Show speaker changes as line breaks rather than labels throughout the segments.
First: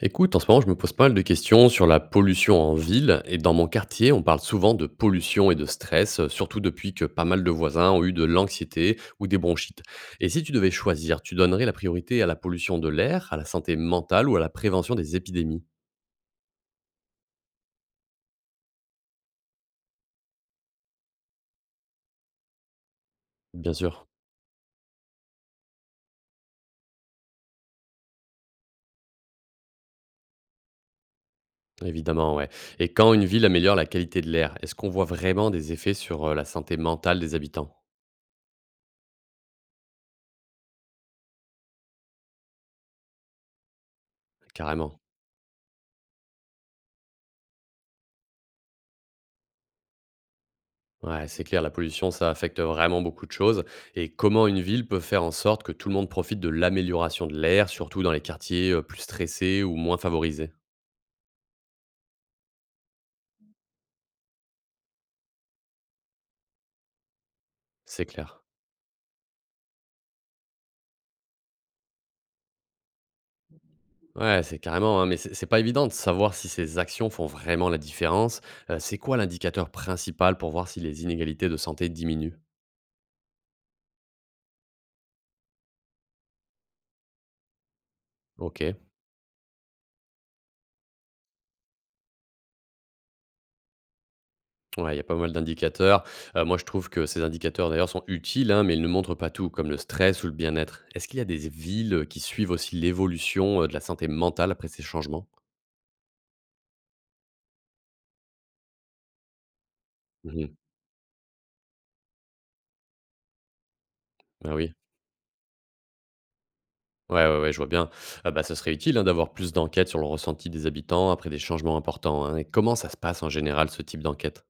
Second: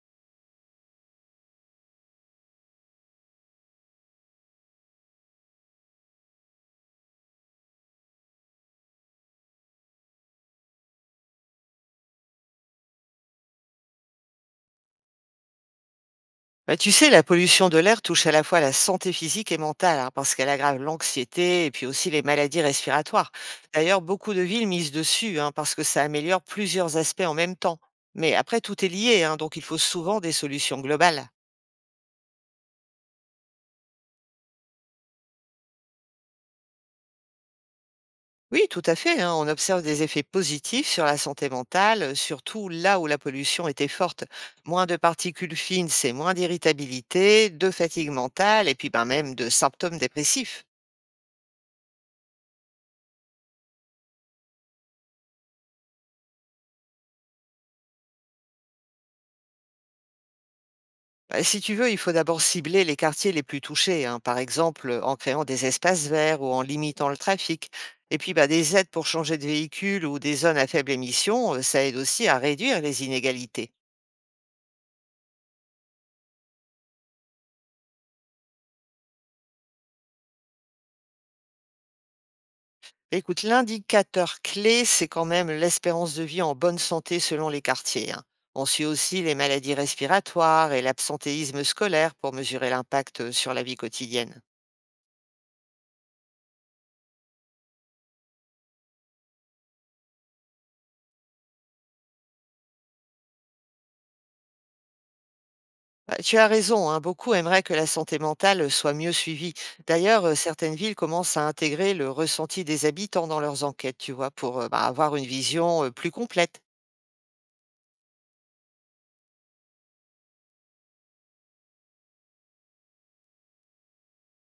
Écoute, en ce moment, je me pose pas mal de questions sur la pollution en ville. Et dans mon quartier, on parle souvent de pollution et de stress, surtout depuis que pas mal de voisins ont eu de l'anxiété ou des bronchites. Et si tu devais choisir, tu donnerais la priorité à la pollution de l'air, à la santé mentale ou à la prévention des épidémies?
Bah, tu sais, la pollution de l'air touche à la fois la santé physique et mentale, hein, parce qu'elle aggrave l'anxiété et puis aussi les maladies respiratoires.
Bien
D'ailleurs,
sûr,
beaucoup de villes misent dessus, hein, parce que ça améliore plusieurs aspects en même temps. Mais après, tout est lié, hein, donc il faut souvent des solutions globales.
évidemment, ouais. Et quand une ville améliore la qualité de l'air, est-ce qu'on voit vraiment des effets sur la santé mentale des habitants?
Oui, tout à fait, hein, on observe des effets positifs sur la santé mentale, surtout là où la pollution était forte. Moins de
Carrément.
particules fines, c'est moins d'irritabilité, de fatigue mentale et puis ben, même de symptômes dépressifs.
Ouais, c'est clair, la pollution, ça affecte vraiment beaucoup de choses. Et comment une ville peut faire en sorte que tout le monde profite de l'amélioration de l'air, surtout dans les quartiers plus stressés ou moins favorisés?
Bah, si tu veux, il faut d'abord cibler les quartiers les plus touchés, hein, par exemple en créant des espaces verts ou en limitant le trafic.
C'est
Et puis
clair.
bah, des aides pour changer de véhicule ou des zones à faible émission, ça aide aussi à réduire les inégalités.
Ouais, c'est carrément, hein, mais c'est pas évident de savoir si ces actions font vraiment la différence. C'est quoi l'indicateur principal pour voir si les inégalités de santé diminuent?
Écoute, l'indicateur clé, c'est quand même l'espérance de vie en bonne santé selon les quartiers, hein.
Ok.
On suit aussi les maladies respiratoires et l'absentéisme scolaire pour mesurer l'impact sur la vie quotidienne.
Ouais, il y a pas mal d'indicateurs. Moi, je trouve que ces indicateurs, d'ailleurs, sont utiles, hein, mais ils ne montrent pas tout, comme le stress ou le bien-être. Est-ce qu'il y a des villes qui suivent aussi l'évolution, de la santé mentale après ces changements?
Bah, tu as raison, hein, beaucoup aimeraient que la santé mentale soit mieux suivie. D'ailleurs,
Mmh.
certaines villes commencent à intégrer le ressenti des habitants dans leurs enquêtes, tu vois,
Ah
pour
oui.
bah, avoir une vision plus complète.
Ouais, ouais, ouais, je vois bien. Ah bah, ça serait utile, hein, d'avoir plus d'enquêtes sur le ressenti des habitants après des changements importants, hein. Et comment ça se passe en général, ce type d'enquête?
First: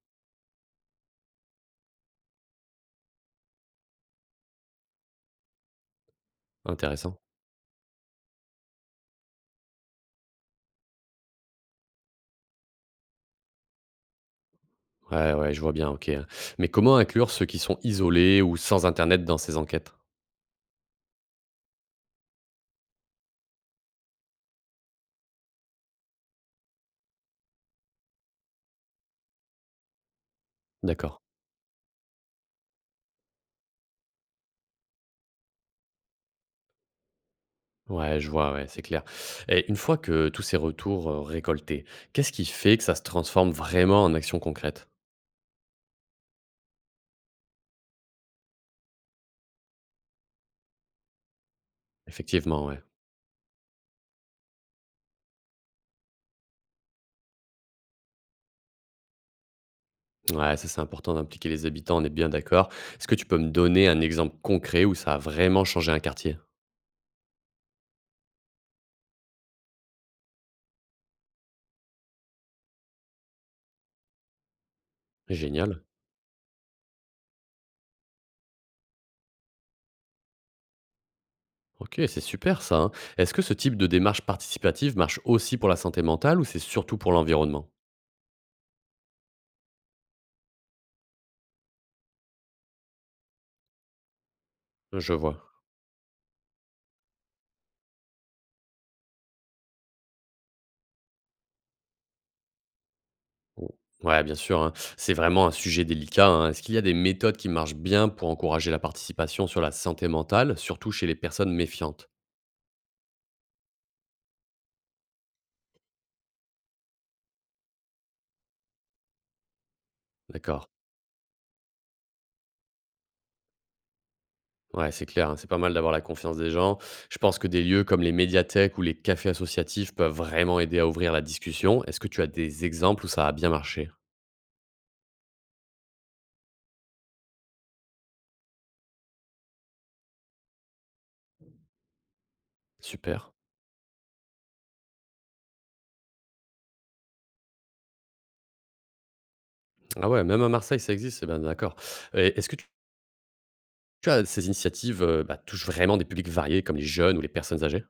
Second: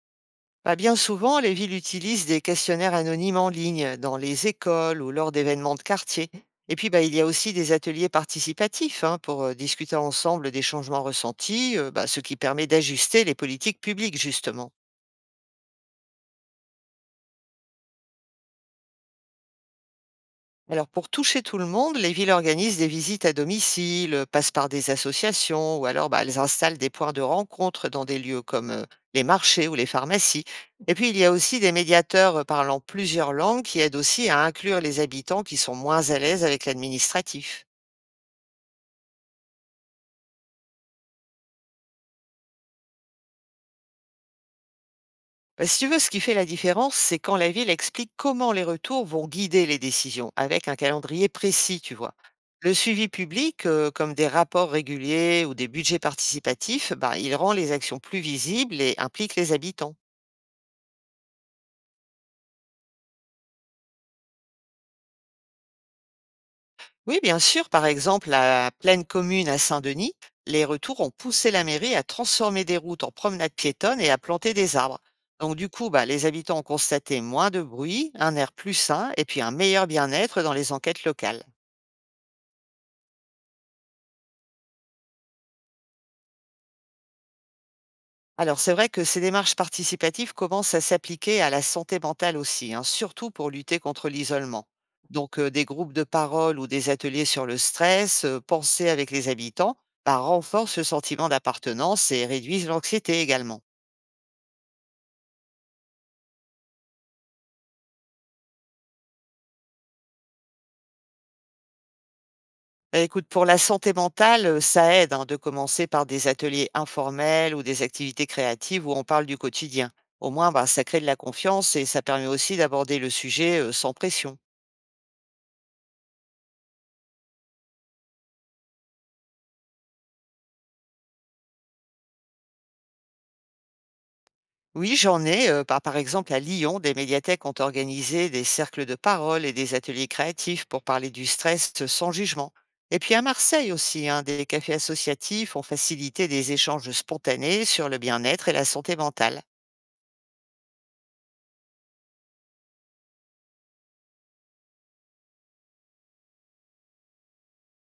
Bah, bien souvent, les villes utilisent des questionnaires anonymes en ligne, dans les écoles ou lors d'événements de quartier. Et puis, bah, il
Intéressant.
y a aussi des ateliers participatifs hein, pour discuter ensemble des changements ressentis, bah, ce qui permet d'ajuster les politiques publiques, justement.
Ouais, ouais, je vois bien, OK, hein. Mais comment inclure ceux qui sont isolés ou sans internet dans ces enquêtes?
Alors, pour toucher tout le monde, les villes organisent des visites à domicile, passent par des associations, ou alors bah, elles installent des points de rencontre dans des lieux comme les marchés ou les pharmacies. Et puis, il
D'accord.
y a aussi des médiateurs parlant plusieurs langues qui aident aussi à inclure les habitants qui sont moins à l'aise avec l'administratif.
Ouais, je vois, ouais, c'est clair. Et une fois que tous ces retours récoltés, qu'est-ce qui fait que ça se transforme vraiment en action concrète?
Bah, si tu veux, ce qui fait la différence, c'est quand la ville explique comment les retours vont guider les décisions, avec un calendrier précis, tu vois.
Effectivement,
Le
ouais.
suivi public, comme des rapports réguliers ou des budgets participatifs, bah, il rend les actions plus visibles et implique les habitants.
Ouais, ça c'est important d'impliquer les habitants, on est bien d'accord. Est-ce que tu peux me donner un exemple concret où ça a vraiment changé un quartier?
Oui, bien sûr, par exemple, à Pleine Commune à Saint-Denis, les retours ont poussé la mairie à transformer des routes en promenades piétonnes et à planter des arbres. Donc du
Génial.
coup, bah, les habitants ont constaté moins de bruit, un air plus sain et puis un meilleur bien-être dans les enquêtes locales.
Ok, c'est super ça, hein. Est-ce que ce type de démarche participative marche aussi pour la santé mentale ou c'est surtout pour l'environnement?
Alors, c'est vrai que ces démarches participatives commencent à s'appliquer à la santé mentale aussi, hein, surtout pour lutter contre l'isolement.
Je
Donc,
vois.
des groupes de parole ou des ateliers sur le stress, pensés avec les habitants, bah, renforcent le sentiment d'appartenance et réduisent l'anxiété également.
O ouais, bien sûr, hein. C'est vraiment un sujet délicat, hein. Est-ce qu'il y a des méthodes qui marchent bien pour encourager la participation sur la santé mentale, surtout chez les personnes méfiantes?
Bah, écoute, pour la santé mentale, ça aide hein, de commencer par des ateliers informels ou des activités créatives où on parle du quotidien. Au moins, bah,
D'accord.
ça crée de la confiance et ça permet aussi d'aborder le sujet sans pression.
Ouais, c'est clair, hein, c'est pas mal d'avoir la confiance des gens. Je pense que des lieux comme les médiathèques ou les cafés associatifs peuvent vraiment aider à ouvrir la discussion. Est-ce que tu as des exemples où ça a bien marché?
Oui, j'en ai. Par exemple, à Lyon, des médiathèques ont organisé des cercles de parole et des ateliers créatifs pour parler du stress sans jugement. Et puis à
Super.
Marseille aussi, hein, des cafés associatifs ont facilité des échanges spontanés sur le bien-être et la santé mentale.
Ah ouais, même à Marseille, ça existe, c'est bien d'accord. Et est-ce que tu tu as ces initiatives, bah, touchent vraiment des publics variés comme les jeunes ou les personnes âgées?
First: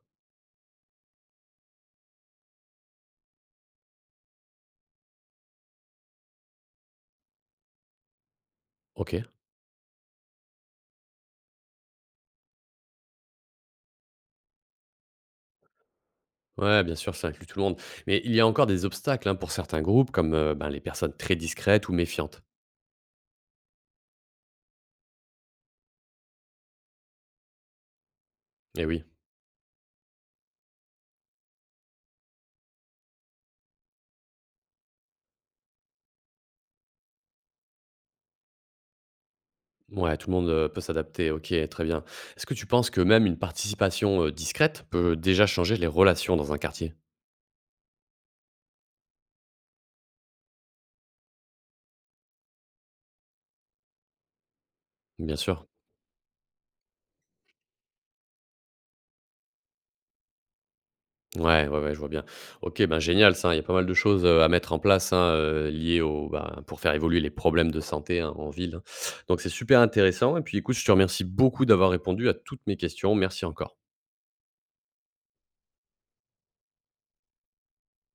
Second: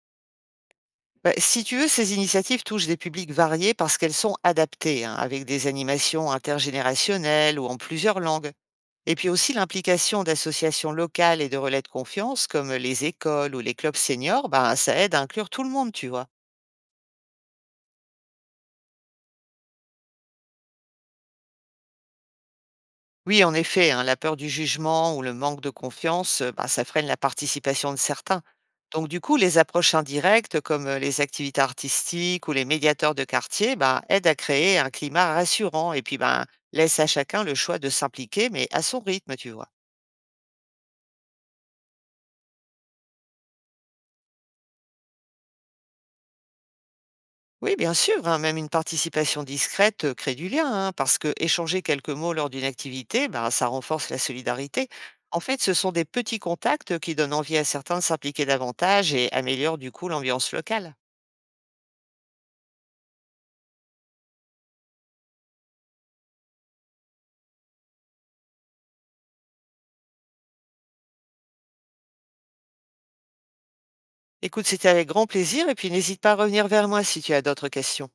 Bah, si tu veux, ces initiatives touchent des publics variés parce qu'elles sont adaptées, hein, avec des animations intergénérationnelles ou en plusieurs langues. Et
OK.
puis aussi l'implication d'associations locales et de relais de confiance comme les écoles ou les clubs seniors, bah, ça aide à inclure tout le monde, tu vois.
Ouais, bien sûr, ça inclut tout le monde. Mais il y a encore des obstacles hein, pour certains groupes, comme ben, les personnes très discrètes ou méfiantes.
Oui, en effet, hein, la peur du jugement ou le manque de confiance, bah, ça freine la participation de certains.
Eh oui,
Donc du coup, les approches indirectes comme les activités artistiques ou les médiateurs de quartier bah, aident à créer un climat rassurant et puis bah, laissent à chacun le choix de s'impliquer, mais à son rythme, tu vois.
ouais, tout le monde peut s'adapter, ok, très bien. Est-ce que tu penses que même une participation discrète peut déjà changer les relations dans un quartier?
Oui, bien sûr, hein, même une participation discrète crée du lien, hein, parce que échanger quelques mots lors d'une activité, ben, ça renforce la solidarité.
Bien
En fait,
sûr.
ce sont des petits contacts qui donnent envie à certains de s'impliquer davantage et améliorent du coup l'ambiance locale.
Ouais, ouais, ouais, je vois bien. Ok, ben génial, ça. Il y a pas mal de choses à mettre en place hein, liées au, ben, pour faire évoluer les problèmes de santé hein, en ville. Hein. Donc c'est super intéressant. Et puis écoute, je te remercie beaucoup d'avoir répondu à toutes mes questions. Merci encore.
Écoute, c'était avec grand plaisir et puis n'hésite pas à revenir vers moi si tu as d'autres questions.